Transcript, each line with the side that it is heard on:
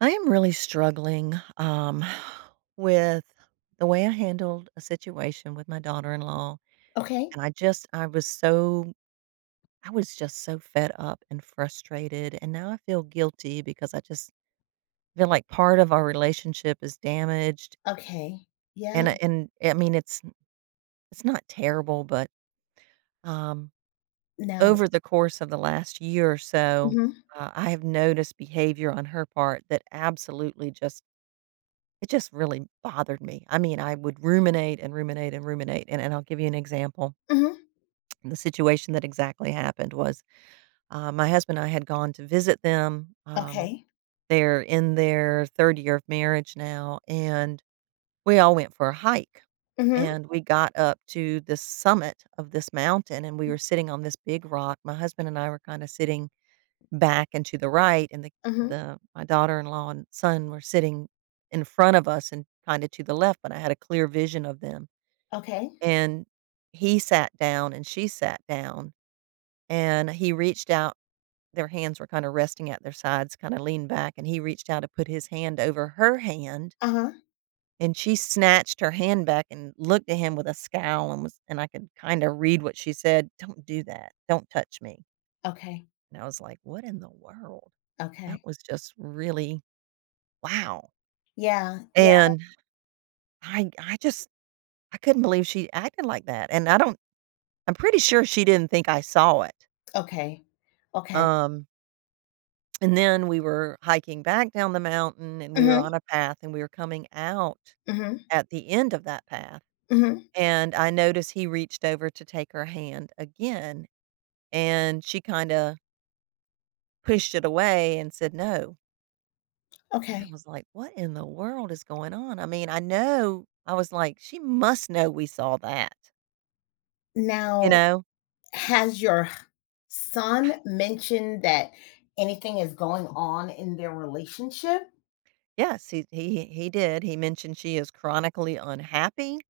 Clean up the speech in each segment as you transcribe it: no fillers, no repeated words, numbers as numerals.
right: I am really struggling with the way I handled a situation with my daughter in law.
left: Okay,
right: And I was I was just so fed up and frustrated. And now I feel guilty because I just feel like part of our relationship is damaged.
left: okay, yeah.
right: And, I mean, it's not terrible, but um,
left: now
right: over the course of the last year or so,
left: Mhm,
right: I have noticed behavior on her part that absolutely just it just really bothered me. I mean, I would ruminate and ruminate and ruminate, and I'll give you an example.
left: mhm.
right: The situation that exactly happened was, my husband and I had gone to visit them,
left: Okay.
right: they're in their 3rd year of marriage now, and we all went for a hike,
left: Mhm,
right: and we got up to the summit of this mountain, and we were sitting on this big rock. My husband and I were kinda sitting back and to the right, and the
left: mhm.
right: the my daughter-in-law and son were sitting in front of us and kinda to the left, but I had a clear vision of them,
left: Okay.
right: and he sat down and she sat down, and he reached out their hands were kinda resting at their sides, kinda leaned back, and he reached out to put his hand over her hand,
left: Uh-huh.
right: and she snatched her hand back and looked at him with a scowl and I could kinda read what she said, "Don't do that. Don't touch me."
left: Okay,
right: And I was like, "What in the world?" That
left: okay.
right: was just really wow.
left: Yeah, yeah,
right: And I just I couldn't believe she acted like that, and I'm pretty sure she didn't think I saw it.
left: okay, okay.
right: Um, and then we were hiking back down the mountain, and we were
left: Mhm,
right: on a path, and we were coming out
left: mhm,
right: at the end of that path,
left: mhm.
right: and I noticed he reached over to take her hand again, and she kinda pushed it away and said, "No." And I
left: Okay.
right: was like, "What in the world is going on?" I mean, I know I was like, "She must know we saw that." You
left: Now,
right: know?
left: has your h son mentioned that anything is going on in their relationship?
right: Yes, he did. He mentioned she is chronically unhappy,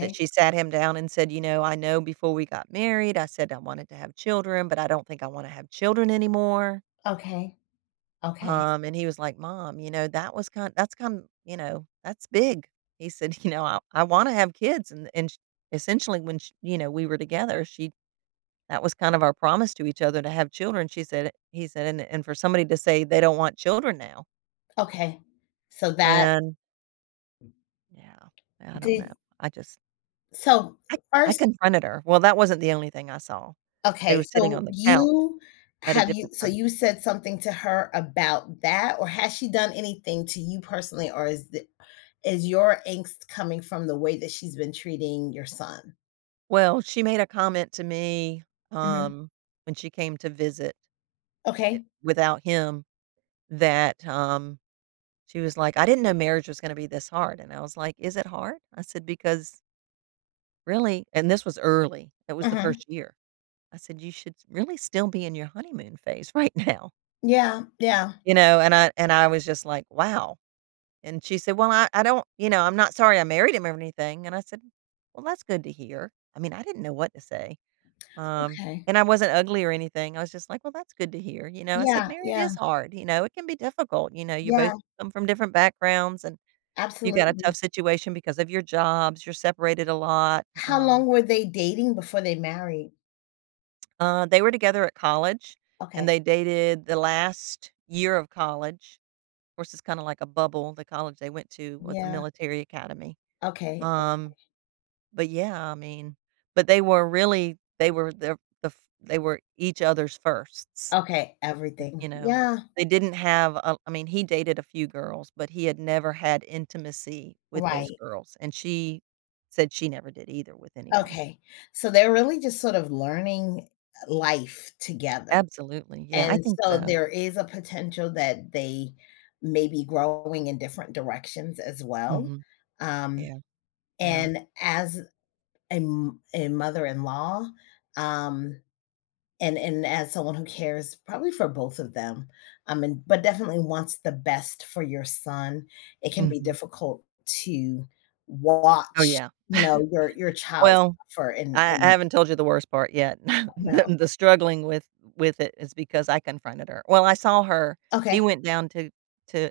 right: that she sat him down and said, "You know, I know before we got married, I said I wanted to have children, but I don't think I wanna have children anymore."
left: okay, okay,
right: And he was like, "Mom, you know, that's that's big." He said, "You know, I wanna have kids," and sh essentially, when sh you know, we were together, she that was kind of our promise to each other to have children. She said He said, "And for somebody to say they don't want children now."
left: okay. So that
right: And yeah, I don't know.
left: did
right: I just
left: so
right: I I
left: first
right: confronted her. Well, that wasn't the only thing I saw. They
left: Okay,
right: were sitting on the couch at a different
left: so
right: time.
left: you said something to her about that, or has she done anything to you personally, or is your angst coming from the way that she's been treating your son?
right: Well, she made a comment to me,
left: Mhm.
right: um, when she came to visit it
left: Okay,
right: without him that, she was like, "I didn't know marriage was gonna be this hard," and I was like, "Is it hard?" I said, "Because really" and this was early, it was the
left: mhm.
right: 1st year. I said, "You should really still be in your honeymoon phase right now,"
left: Yeah, yeah.
right: you know, and I was just like, "Wow." And she said, "Well, I don't you know, I'm not sorry I married him or anything." And I said, "Well, that's good to hear." I mean, I didn't know what to say. Um,
left: Okay.
right: and I wasn't ugly or anything. I was just like, "Well, that's good to hear." You know, I said,
left: Yeah,
right: "Marriage
left: yeah,
right: is hard, you know, it can be difficult, you know, you both
left: yeah,
right: come from different backgrounds and you got a tough
left: absolutely.
right: situation because of your jobs, you're separated a lot."
left: How long were they dating before they married?
right: They were together at college and
left: Okay,
right: they dated the last year of college. Of course, it's kinda like a bubble. The college they went to was a
left: yeah,
right: military academy.
left: okay,
right: Um But yeah, I mean, but they were really they were they were each other's firsts.
left: okay,
right: If if,
left: everything.
right: you know,
left: Yeah,
right: they didn't have a I mean, he dated a few girls, but he had never had intimacy with those
left: right.
right: girls, and she said she never did either with anyone.
left: Okay. So they're really just sort of learning life together.
right: Absolutely, yeah, I
left: And
right: think
left: so
right: so.
left: there is a potential that they may be growing in different directions as well.
right: Mhm,
left: Um,
right: yeah, yeah,
left: and as a mother-in-law, um, and as someone who cares probably for both of them, and but definitely wants the best for your son, it can be
right: mhm.
left: difficult to
right: Oh,
left: watch,
right: yeah.
left: your child
right: Well,
left: suffer
right: I
left: and
right: haven't told you the worst part yet. The struggling with it is because I confronted her. Well, I saw her. He
left: Okay,
right: went down to to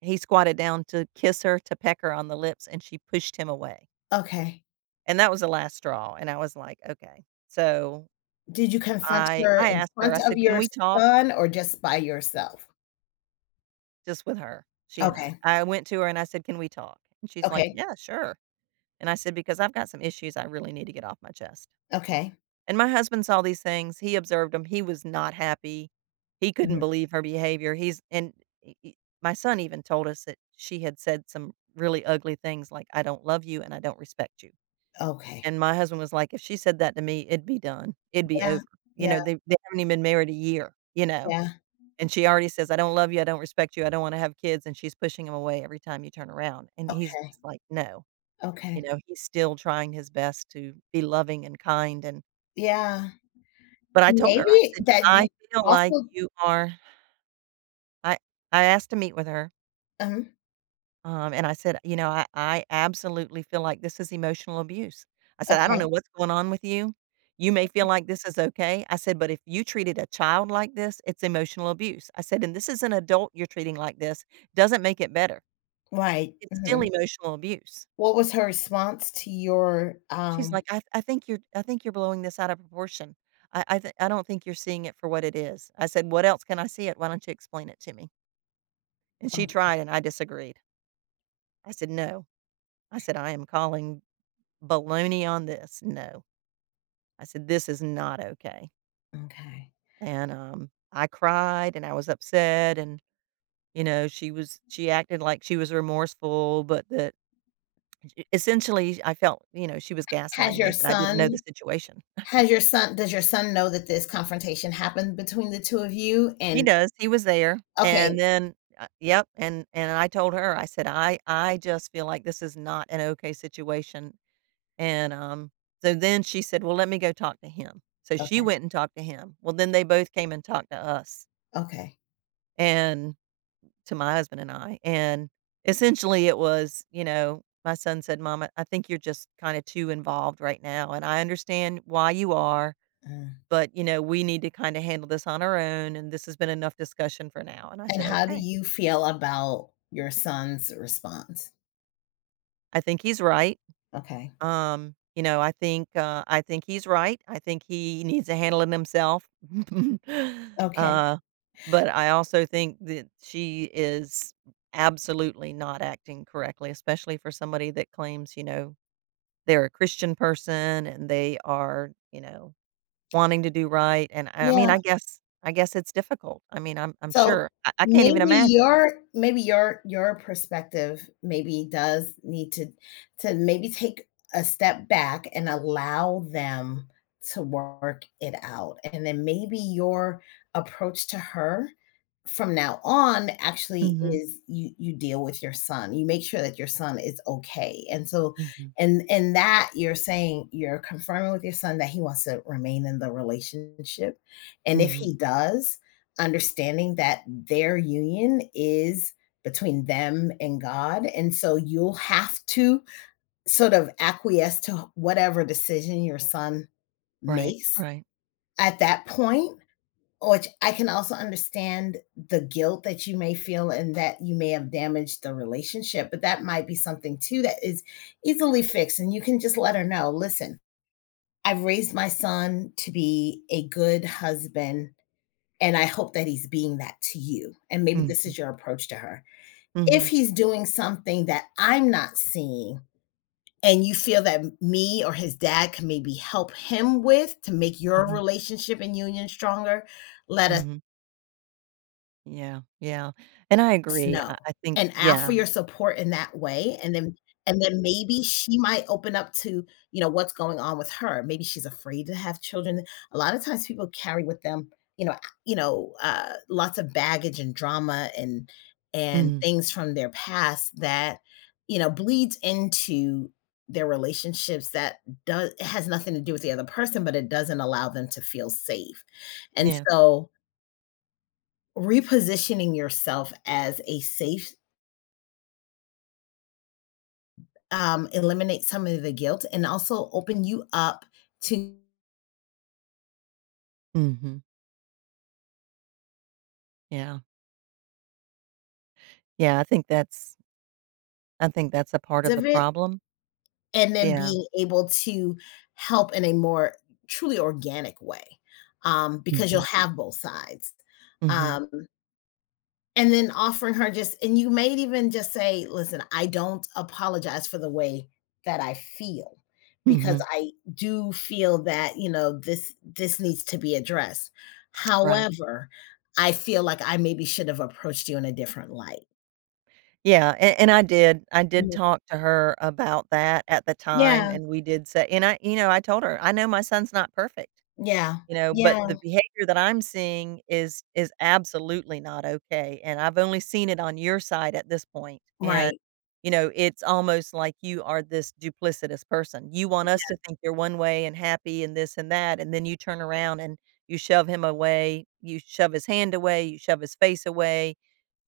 right: He squatted down to kiss her, to peck her on the lips, and she pushed him away,
left: okay.
right: and that was the last straw, and I was like, "Okay." So,
left: Did you confront her
right: I
left: in
right: asked her,
left: front
right: I
left: of
right: said, "Can
left: your
right: we talk?"
left: son or just by yourself?
right: Just with her, she and I.
left: Okay,
right: I went to her and I said, "Can we talk?" And she's like,
left: okay,
right: "Yeah, sure." And I said, "Because I've got some issues I really need to get off my chest."
left: okay,
right: And my husband saw these things, he observed them. He was not happy, he couldn't
left: mhm,
right: believe her behavior, he's and e e my son even told us that she had said some really ugly things like, "I don't love you and I don't respect you."
left: okay.
right: And my husband was like, "If she said that to me, it'd be done. It'd be
left: Yeah,
right: over." You know,
left: yeah,
right: they haven't even been married a year, you know,
left: yeah,
right: and she already says, "I don't love you, I don't respect you, I don't wanna have kids," and she's pushing him away every time you turn around, and he's
left: okay,
right: just like, "No." You
left: okay,
right: know, he's still trying his best to be loving and kind and
left: yeah.
right: but I told her, I
left: Maybe
right: said,
left: that
right: "I
left: you
right: feel like
left: also
right: you are" I I asked to meet with her.
left: Mhm,
right: And I said, "You know, I absolutely feel like this is emotional abuse." I said, "I don't know
left: okay,
right: what's going on with you. You may feel like this is okay." I said, "But if you treated a child like this, it's emotional abuse." I said, "And this is an adult you're treating like this. Doesn't make it better.
left: right,
right: It's still
left: mhm.
right: emotional abuse."
left: What was her response to your,
right: She's like, "I think you're I think you're blowing this out of proportion. I don't think you're seeing it for what it is." I said, "What else can I see it? Why don't you explain it to me?" And she
left: okay,
right: tried and I disagreed. I said, "No." I said, "I am calling baloney on this, no." I said, "This is not okay."
left: okay.
right: And, I cried and I was upset and, you know, she acted like she was remorseful, but that e essentially, I felt, you know, she was
left: Has
right: gaslighting
left: your
right: me that I didn't know the
left: son
right: situation.
left: has your son does your son know that this confrontation happened between the 2 of you?
right: He
left: And
right: does, he was there,
left: Okay,
right: and then yep, and I told her, I said, I just feel like this is not an okay situation." And, so then she said, "Well, let me go talk to him." So she
left: okay,
right: went and talked to him. Well, then they both came and talked to us.
left: okay,
right: And to my husband and I, and essentially it was, you know, my son said, "Mom, I think you're just kinda too involved right now, and I understand why you are,
left: uh
right: but, you know, we need to kinda handle this on our own, and this has been enough discussion for now." And I
left: and
right: said,
left: how do
right: "Okay."
left: you feel about your son's response?
right: I think he's right.
left: Okay.
right: You know, I think he's right. I think he needs to handle it himself.
left: Okay.
right: uh, but I also think that she is absolutely not acting correctly, especially for somebody that claims, you know, they're a Christian person and they are, you know, wanting to do right. And I mean,
left: Yeah.
right: I guess it's difficult. I mean, I'm
left: So
right: sure. I can't even
left: maybe
right: imagine though.
left: your maybe your your perspective maybe does need to maybe take a step back and allow them to work it out. And then maybe your approach to her from now on actually
right: Mm-hmm.
left: is you you deal with your son. You make sure that your son is okay. And so
right: Mm-hmm.
left: and that you're saying, you're confirming with your son that he wants to remain in the relationship. And if
right: Mm-hmm.
left: he does, understanding that their union is between them and God. And so you'll have to sort of acquiesce to whatever decision your son
right: Right.
left: makes
right: Right.
left: at that point, which I can also understand the guilt that you may feel and that you may have damaged the relationship, but that might be something too that is easily fixed. And you can just let her know, listen, I've raised my son to be a good husband and I hope that he's being that to you. And maybe this
right: Mm-hmm.
left: is your approach to her.
right: Mm-hmm.
left: If he's doing something that I'm not seeing, and you feel that me or his dad can maybe help him with to make your
right: Mm-hmm.
left: relationship and union stronger, let us
right: Mm-hmm. Yeah, yeah, and I
left: us
right: agree.
left: know
right: I think
left: and ask for
right: yeah.
left: your support in that way. And then and then maybe she might open up to what's going on with her. Maybe she's afraid to have children. A lot of times people carry with them, lots of baggage and drama and
right: Mm,
left: things from their past that bleeds into their relationships that does it has nothing to do with the other person, but it doesn't allow them to feel safe. And
right: yeah.
left: so repositioning yourself as a safe, eliminate some of the guilt and also open you up to
right: Mhm. Yeah. Yeah, I think that's I think that's a part of the
left: of it,
right: problem.
left: and then
right: Yeah.
left: being able to help in a more truly organic way, because you'll
right: Mhm.
left: have both sides.
right: Mhm.
left: Um, and then offering her, just, and you may even just say, listen, I don't apologize for the way that I feel because
right: Mhm.
left: I do feel that, this needs to be addressed.
right: Right.
left: However, I feel like I maybe should have approached you in a different light.
right: Yeah, and I did
left: Mhm.
right: talk to her about that at the time,
left: Yeah,
right: and we did say and I you know, I told her, "I know my son's not perfect."
left: yeah,
right: You know, but
left: yeah,
right: the behavior that I'm seeing is absolutely not okay, and I've only seen it on your side at this point, point. And,
left: right.
right: you know, it's almost like you are this duplicitous person. You want us to think you're one way and happy and this and that, and then you turn around and you shove him away, you shove his hand away, you shove his face away,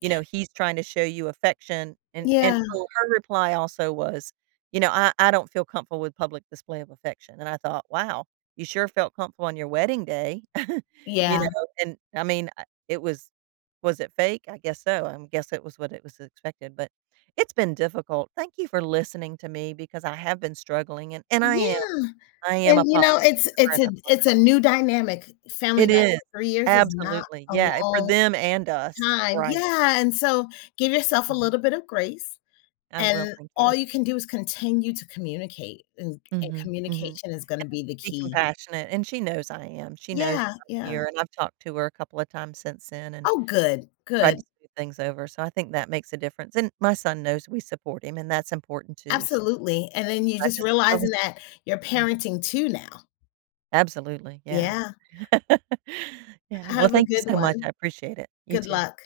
right: you know, he's trying to show you affection, and
left: Yeah,
right: so her reply also was, you know, "I don't feel comfortable with public display of affection," and I thought, "Wow, you sure felt comfortable on your wedding day." You
left: yeah,
right: know, and I mean, I it was it fake? I guess so, I guess it was what it was expected, but it's been difficult. Thank you for listening to me because I have been struggling, and I am.
left: yeah.
right: I am a
left: and, you
right: pot
left: know, it's
right: and
left: it's a
right: a pot
left: it's a new dynamic, family
right: It is.
left: dynamic. 3 years is not
right: Absolutely,
left: a
right: yeah, for
left: long
right: them and us,
left: time.
right: right.
left: Yeah, and so give yourself a
right: Mhm.
left: little bit of grace,
right: I will,
left: and
right: thank you.
left: all you can do is continue to communicate, and
right: Mhm, mhm.
left: communication is gonna be the
right: Be
left: key.
right: compassionate, and she knows I am. She knows that
left: Yeah,
right: I'm
left: yeah.
right: here, and I've talked to her a couple of times since then and
left: Oh, good,
right: tried
left: good,
right: to smooth things over, so I think that makes a difference, and my son knows we support him, and that's important too, so
left: absolutely, and then you're
right: I
left: just
right: just I was
left: realizing that you're
right: yeah,
left: parenting too now.
right: absolutely, yeah.
left: Yeah,
right: Yeah, well,
left: have a
right: thank you
left: good
right: so much, I
left: one.
right: appreciate it. You
left: Good
right: too.
left: luck.